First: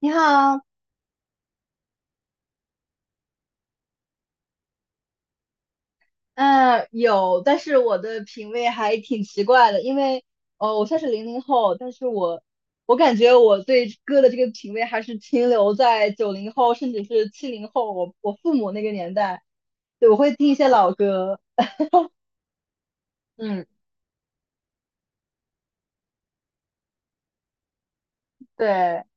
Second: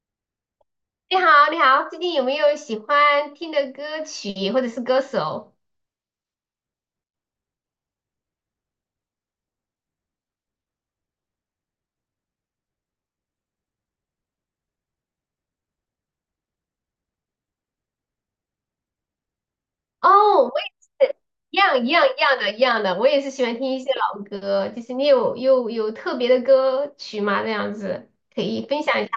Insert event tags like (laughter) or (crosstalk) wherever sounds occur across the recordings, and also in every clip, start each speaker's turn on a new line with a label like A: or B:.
A: 你好。
B: 你好，你好，最近有没有喜欢听的歌曲或者是歌手？
A: 嗯，有，但是我的品味还挺奇怪的，因为，哦，我算是零零后，但是我，感觉我对歌的这个品味还是停留在九零后，甚至是七零后，我父母那个年代，对，我会
B: 哦，
A: 听
B: 我
A: 一些老
B: 也是，
A: 歌。
B: 一样一样一样的，一样的，我也是喜欢
A: 嗯，
B: 听一些老歌。就是你有特别的歌曲吗？这样子可以分享
A: 对，
B: 一下。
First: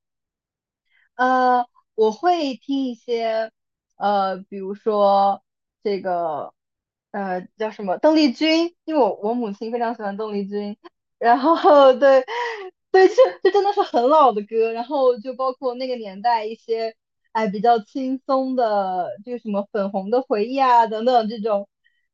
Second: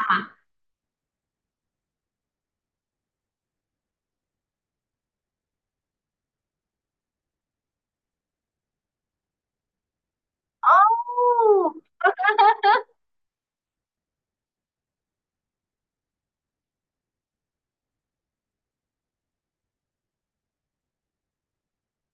A: 呃，我会听一些，比如说这个，叫什么邓丽君，因为我母亲非常喜欢邓丽君，然后
B: 哦，
A: (laughs) 对，对，这真的是很老的歌，然后就包括那个年代一些，哎，比较轻松的，这个什么粉红的回忆啊等等这种，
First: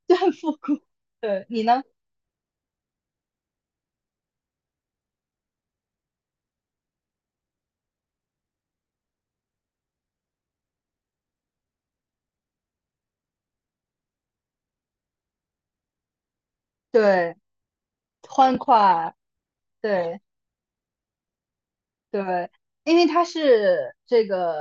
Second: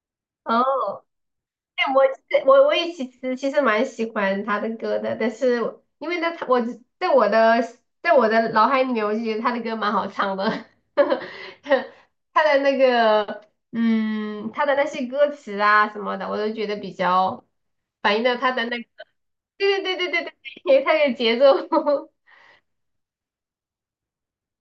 A: 就很复古。
B: 哦，
A: 对，你呢？
B: 对，我其实我我也其实其实蛮喜欢他的歌的，但是我因为呢，他我只在我的在我的脑海里面，我就觉得他的歌蛮好唱的，(laughs) 他的那个嗯，他的那些歌词啊什么的，我都觉得比
A: 对，
B: 较反映到他
A: 欢
B: 的那个，
A: 快，
B: 对对对
A: 对。
B: 对对对，他的节奏，
A: 对，因为他是这个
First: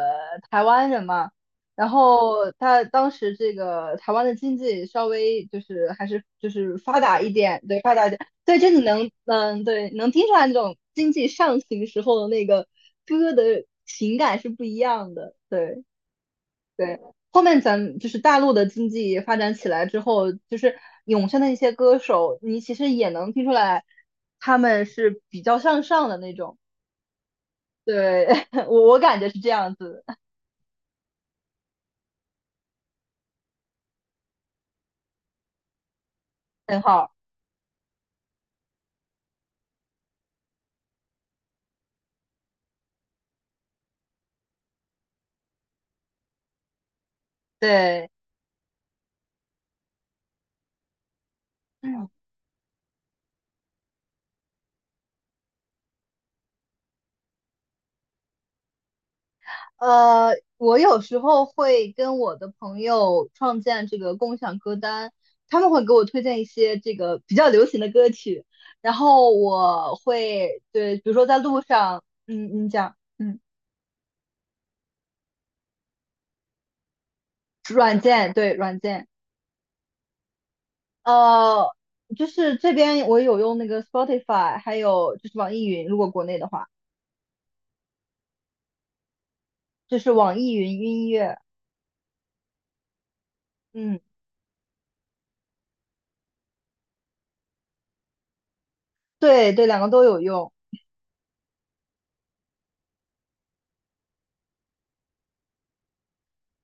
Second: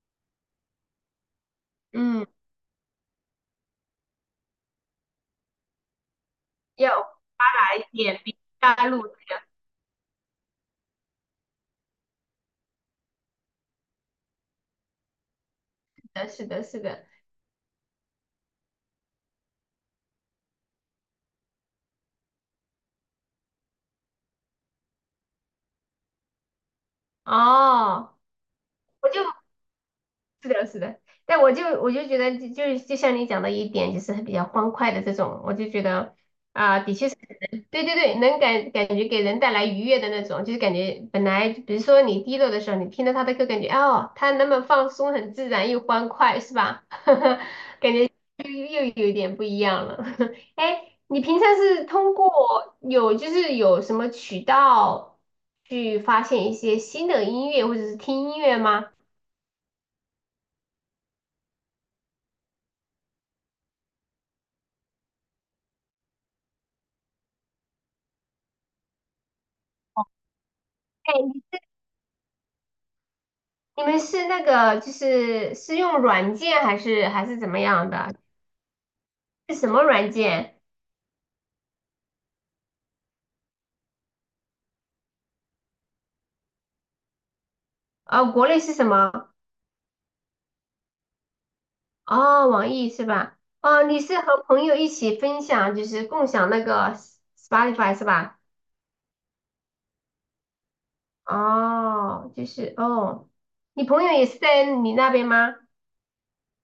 A: 台湾人嘛，然
B: (laughs) 嗯，
A: 后他当时这个台湾的经济稍微就是还是就是发
B: 要
A: 达一
B: 发
A: 点，
B: 达
A: 对，发
B: 一
A: 达一点，
B: 点，比
A: 对，真
B: 大
A: 的
B: 陆
A: 能，
B: 这
A: 对，能听出来那种经济上行时候的那个歌的情感是不一样的，对
B: 样，是的，是的，是
A: 对。
B: 的，
A: 后面咱们就是大陆的经济发展起来之后，就是涌现的一些歌手，你其实也能听出来他们是比较向上的那种。
B: 哦。
A: 对，(laughs) 我
B: 我
A: 感
B: 就
A: 觉是这样子，
B: 是的，是的，但我就觉得就像你讲的一点，就是比较欢快的这种，我就觉得
A: 很
B: 啊、的确
A: 好。
B: 是对对对，能感感觉给人带来愉悦的那种，就是感觉本来比如说你低落的时候，你听到他的歌，感觉哦，他那么放松，很自然又欢快，是吧？(laughs) 感觉
A: 对，
B: 又又有一点不一样了。(laughs) 哎，你平常是
A: 嗯，
B: 通过有就是有什么渠道去发现一些新的音乐，或者是听音乐吗？
A: 呃，我有时候会跟我的朋友创建这个共享歌单，他们会给我推荐一些这个比较流行的歌曲，然后我会对，比如说在
B: 哎，
A: 路上，你讲。嗯，
B: 你们是那个就是是用软件还是还是怎么样
A: 软
B: 的？
A: 件，对，软件。
B: 是什么软件？
A: 呃，就是这边我有用那个 Spotify，还有就是网易云，如果国内的话，
B: 哦，国内是什么？
A: 就是网易云音乐。
B: 哦，网易是吧？哦，
A: 嗯，
B: 你是和朋友一起分享，就是共享那个 Spotify 是吧？
A: 对对，两个都有用。
B: 哦，就是哦，你朋友也是在你那边吗？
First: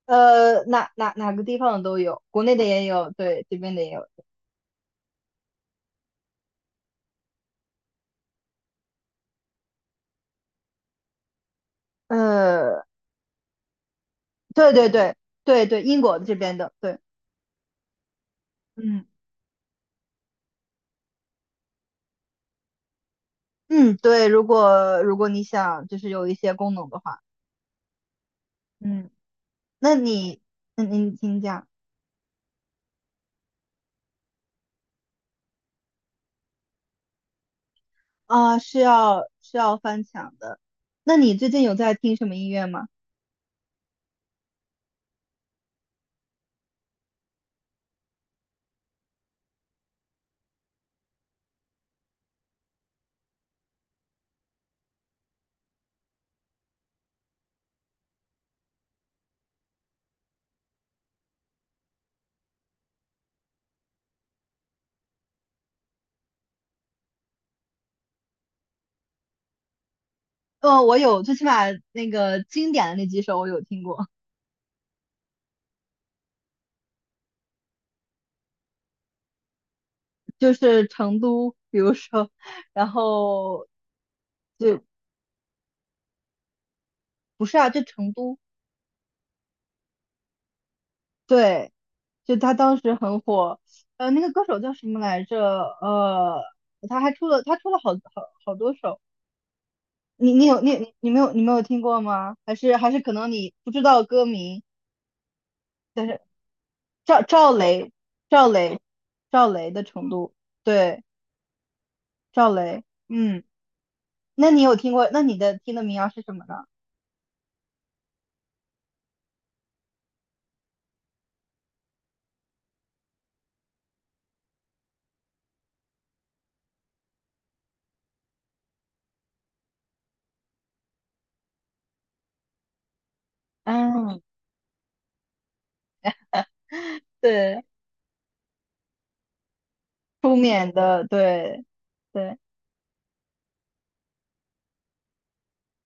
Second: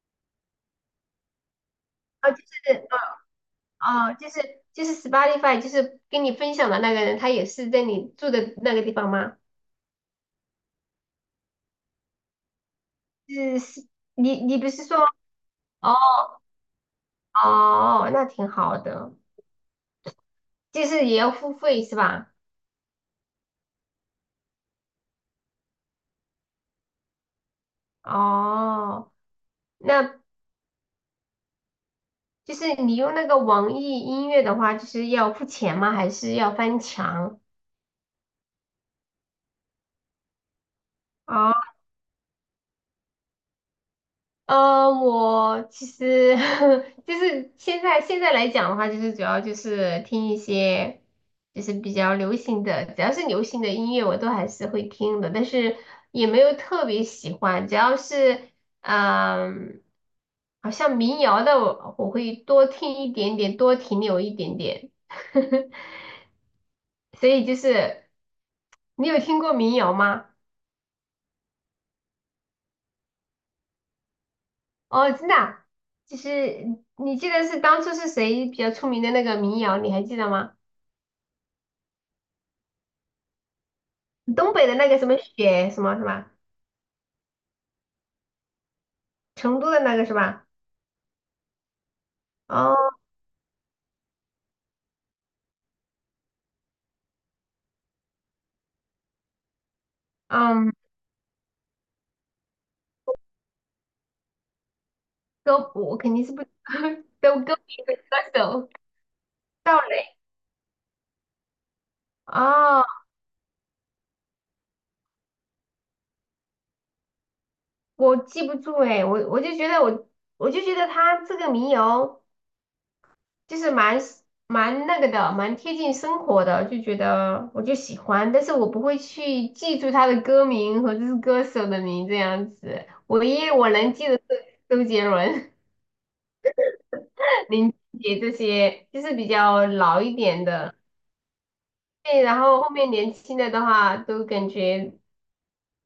A: 哪个地方的都有，
B: 哦，就
A: 国内的
B: 是
A: 也有，对，这边的也有。
B: 哦哦，就是就是 Spotify，就是跟你分享的那个人，他也是在你住的那个地方吗？
A: 呃，
B: 是是，你你不
A: 对
B: 是
A: 对
B: 说
A: 对对对，
B: 哦，
A: 英国这边的，对，
B: 哦哦那挺好
A: 嗯
B: 的。就是也要付费是吧？
A: 嗯，对。如果如果你想就是有一些功能的话，嗯，
B: 哦，
A: 那
B: 那
A: 你，请讲。
B: 就是你用那个网易音乐的话，就是要付钱吗？还是要翻墙？
A: 啊，是要翻墙的。那你最近
B: 哦，
A: 有在听什么音乐吗？
B: 我其实 (laughs) 就是现在来讲的话，就是主要就是听一些就是比较流行的，只要是流行的音乐我都还是会听的，但是也没有特别喜欢，只要是嗯、好像民谣的我会多听一点点，多停留一点点。(laughs) 所以就是你有听过民谣吗？
A: 我有，最起码那个经典的那几首我有听过，
B: 哦，真的啊就是你记得是当初是谁比较出名的那个民谣，你还记得
A: 就
B: 吗？
A: 是成都，比如说，然后
B: 东北的
A: 就
B: 那个什么雪什么什么，
A: 不是啊，就成都，
B: 成都的那个是吧？
A: 对。就他当时
B: 哦，
A: 很火。那个歌手叫什么来着？呃，他还出了好多首，你你有
B: 嗯，
A: 你你没有你没有听过吗？还是可能你不知道歌名。
B: 歌我
A: 但
B: 肯
A: 是
B: 定是不 (laughs)
A: 赵
B: 都
A: 赵
B: 歌名
A: 雷
B: 和歌
A: 赵
B: 手
A: 雷赵雷
B: 赵
A: 的程
B: 雷
A: 度，对赵
B: 哦，
A: 雷。嗯，那你有听过？那你的听的民谣是什么呢？
B: 我记不住哎，我就觉得我我就觉得他这个民谣就是蛮蛮那个的，蛮贴近生活的，就觉得我就喜欢，但是我不会去记住他的歌名和这是歌手的名这样子，唯一我能记得
A: 嗯，
B: 是周杰伦、(laughs)
A: 对，
B: 林俊杰这些，就是比较老一
A: 出
B: 点
A: 缅
B: 的。
A: 的，对
B: 对，
A: 对
B: 然后后面年轻的的话，都感觉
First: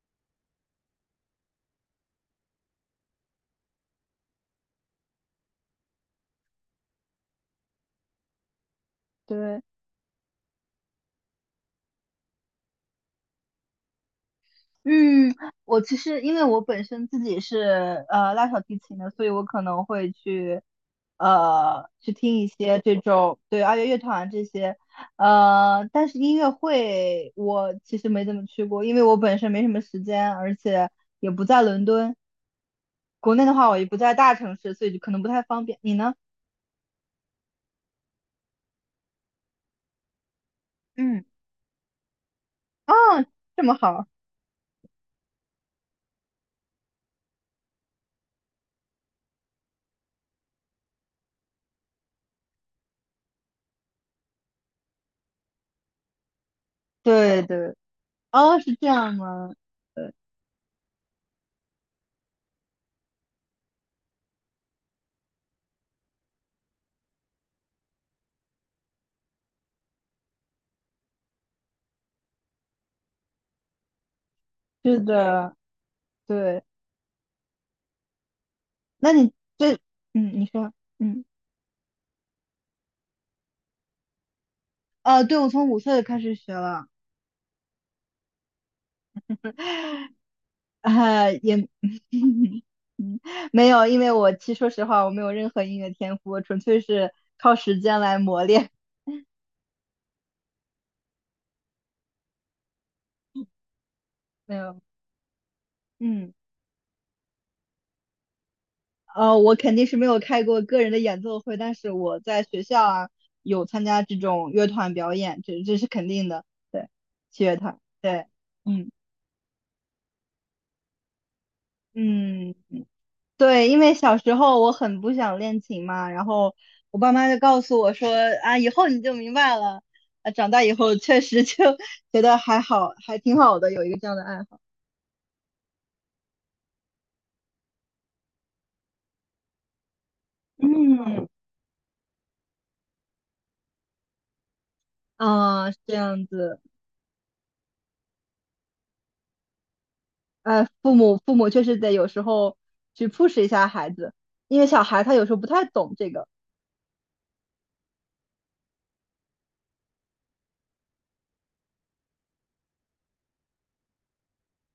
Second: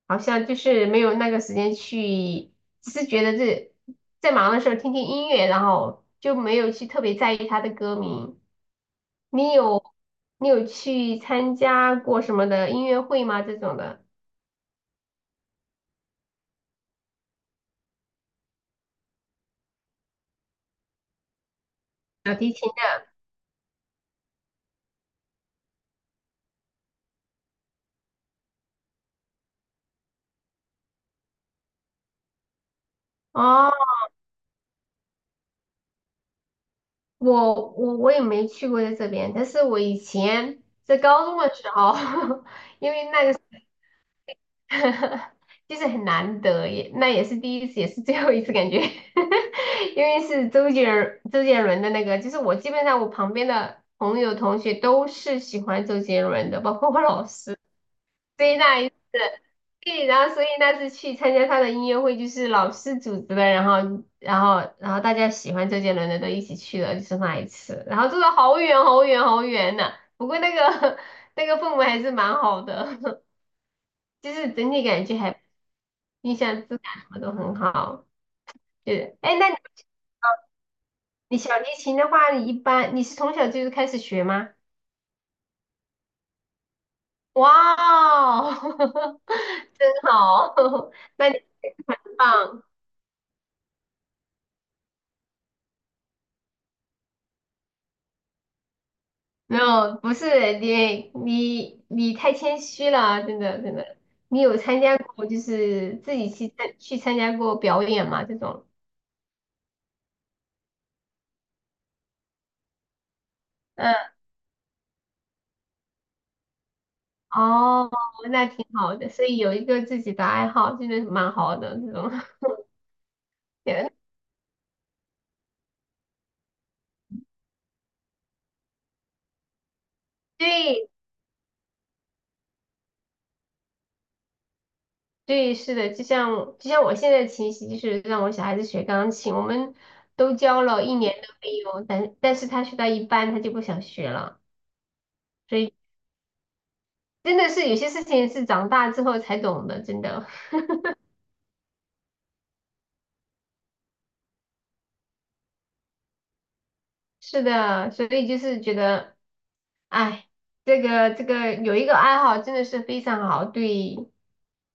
B: 好像就是没有那个时间去，只是觉得这在忙的时候听听音乐，然后就没有去特别在意他的歌名。你
A: 对。
B: 有你有去参加过什么的音乐会吗？这种的
A: 嗯，我其实因为我本身自己是拉小提琴的，所以我可能会去去
B: 小
A: 听一
B: 提琴
A: 些这
B: 的？
A: 种对二月乐团啊这些。但是音乐会我其实没怎么去过，因为我本身没什么时间，而且也不在伦敦，国内的话
B: 哦，
A: 我也不在大城市，所以就可能不太方便。你呢？
B: 我也没去过在这边，但是我以前在
A: 嗯，
B: 高中的时候，(laughs) 因
A: 啊，
B: 为那个。
A: 这么好，
B: (laughs) 就是很难得，也那也是第一次，也是最后一次感觉，(laughs) 因为是周杰伦的那个，就是我基本上我旁边的朋友同学都是喜欢周杰伦的，包括我老
A: 对
B: 师，
A: 对。
B: 所以
A: 哦，是
B: 那
A: 这
B: 一次，
A: 样吗？
B: 对，
A: 对，
B: 然后所以那次去参加他的音乐会，就是老师组织的，然后大家喜欢周杰伦的都一起去了，就是那一次，然后坐的好远好远好远呐、不过那个 (laughs) 那个氛围还是蛮好的，就是整体
A: 是
B: 感觉还
A: 的，
B: 印象
A: 对，
B: 质感什么都很好。就
A: 那
B: 是，
A: 你
B: 哎，那你
A: 这，你说。嗯。
B: 你小提琴的话，你一般你是从小就是开始学吗？
A: 对，我从五岁开始学了。
B: 哇哦，(laughs) 真好，(laughs) 那
A: 呃，
B: 你
A: 也，
B: 很棒。
A: (laughs) 嗯，没有，因为我其实说实话，我没有任何音乐天赋，我纯粹是靠时间来磨练。
B: 没有，不是你太谦虚了，真的真的。你
A: (laughs) 没
B: 有
A: 有。
B: 参加过就是自己
A: 嗯，
B: 去参加过表演吗？这种？
A: 我肯定是没有开过个人的演奏会，但是我在学校啊有参
B: 嗯，
A: 加这种乐团表演，这是肯定的，对，器乐团，
B: 哦，
A: 对，
B: 那挺
A: 嗯
B: 好的，所以有一个自己的爱好，真的蛮好的这种。
A: 嗯。
B: (laughs)
A: 对，因
B: 对，
A: 为小时候我很不想练琴嘛，然后我爸妈就告诉我说啊，以后你就明白了。啊，长大以后确实就 (laughs) 觉得还好，还挺好的，有一个这样的爱好。
B: 对，是的，就像我现在的情形，就是让我小孩子学钢琴，我们都交了一年
A: 嗯，
B: 的费用，但是他学到一半他就不想学了，所
A: 啊，
B: 以
A: 是这样子，
B: 真的是有些事情是长大之后才懂的，真的
A: 哎，父母确实得有时候去 push 一下孩子，因为小孩他有时候不太懂这个。
B: (laughs) 是的，所以就是觉得，哎，这个有一个爱好真的是非常好，对，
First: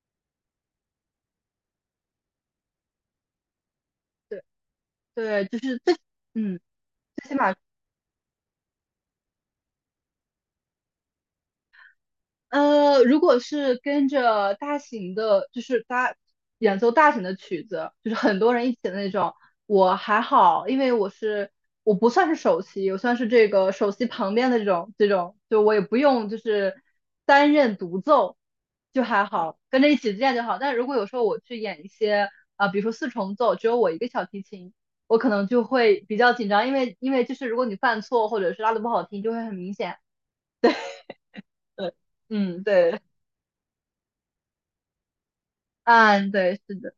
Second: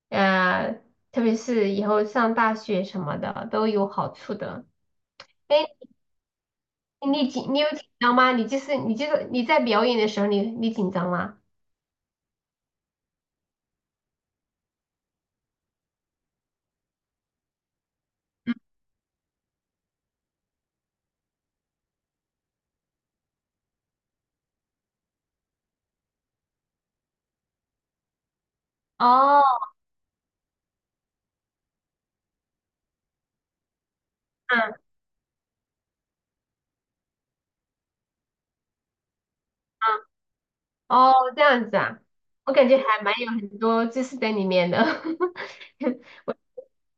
B: 呃，特别是以后上大学什么的都有好处
A: 对
B: 的。
A: 对，
B: 哎，
A: 就是最，嗯，
B: 你
A: 最起
B: 紧
A: 码。
B: 你有紧张吗？你就是你在表演的时候你你紧张吗？
A: 如果是跟着大型的，就是大演奏大型的曲子，就是很多人一起的那种，我还好，因为我是，不算是首席，我算是这个首席旁边的这种，就我也不用就是担任独奏，就还
B: 哦，
A: 好，跟着一起练就好。但如果有时候我去演一些啊、比如说四重奏，只有我一个小提琴，
B: 嗯
A: 我可能就会比较紧张，因为就是如果你犯错或者是拉的不好听，就会很明显。
B: 嗯，哦，这样子
A: 对，
B: 啊，我
A: 嗯，
B: 感觉
A: 对。
B: 还蛮有很多知识在里面的。(laughs)
A: 嗯，对，是的，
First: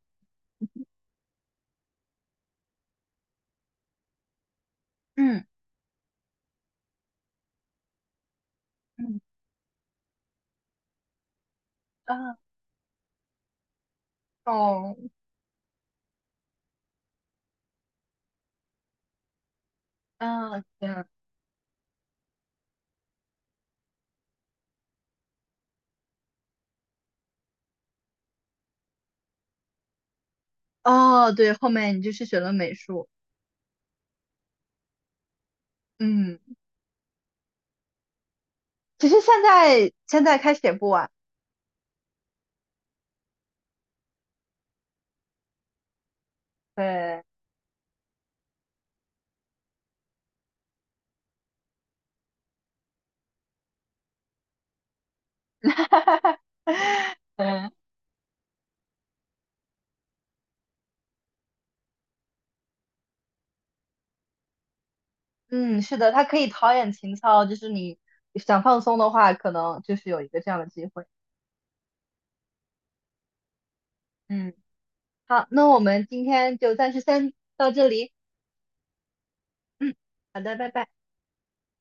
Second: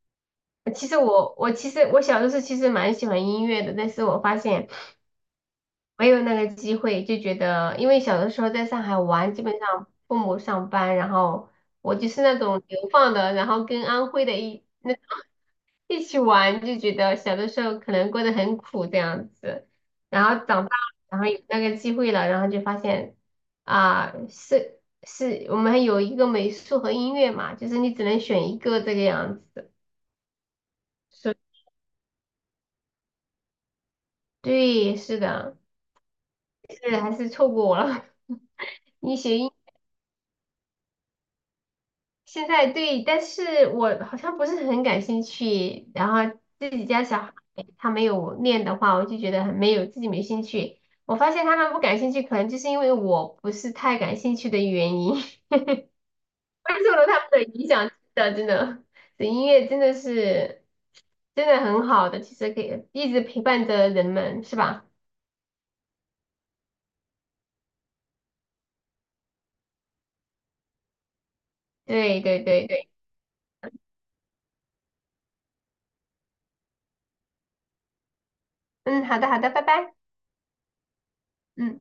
B: 其实我其实我小的时候其实蛮喜欢音乐的，但是我发现
A: 嗯
B: 没有那个机会，就觉得因为小的时候在上海
A: 嗯，
B: 玩，基本上父母上班，然后我就是
A: 啊，
B: 那种流放的，然后跟安徽的一。那。
A: 哦，
B: 一起玩就觉得小的时候可能过得很苦这样子，然后
A: 啊，
B: 长大
A: 这样，
B: 然后有那个机会了，然后就发现啊，是是我们有一个美术和音乐嘛，就是你只能选一个这个样子。
A: 哦，
B: 是，
A: 对，后面你就是学了美术。
B: 对，是的，
A: 嗯，
B: 是还是错过了。(laughs)
A: 其
B: 你
A: 实
B: 学音
A: 现在开始也不晚，
B: 现在对，但是我好像不是很感兴趣。然后自己家
A: 对，
B: 小孩他没有练的话，我就觉得很没有自己没兴趣。我发现他们不感兴趣，可能就是因为我不是太感兴趣的原因，(laughs) 我
A: (laughs)
B: 受了他们的影
A: 嗯，
B: 响。真的，真的，这音乐真的是真的很好的，其实可以一直陪伴着人们，是吧？
A: 嗯，是的，它可以陶冶情操，就是你想放松的话，可能就是有一个这样的机会。
B: 对对对对，
A: 嗯，好，那我们今天就暂时先到这里。
B: 嗯，好的好的，拜拜，
A: 嗯，好的，拜拜。
B: 嗯。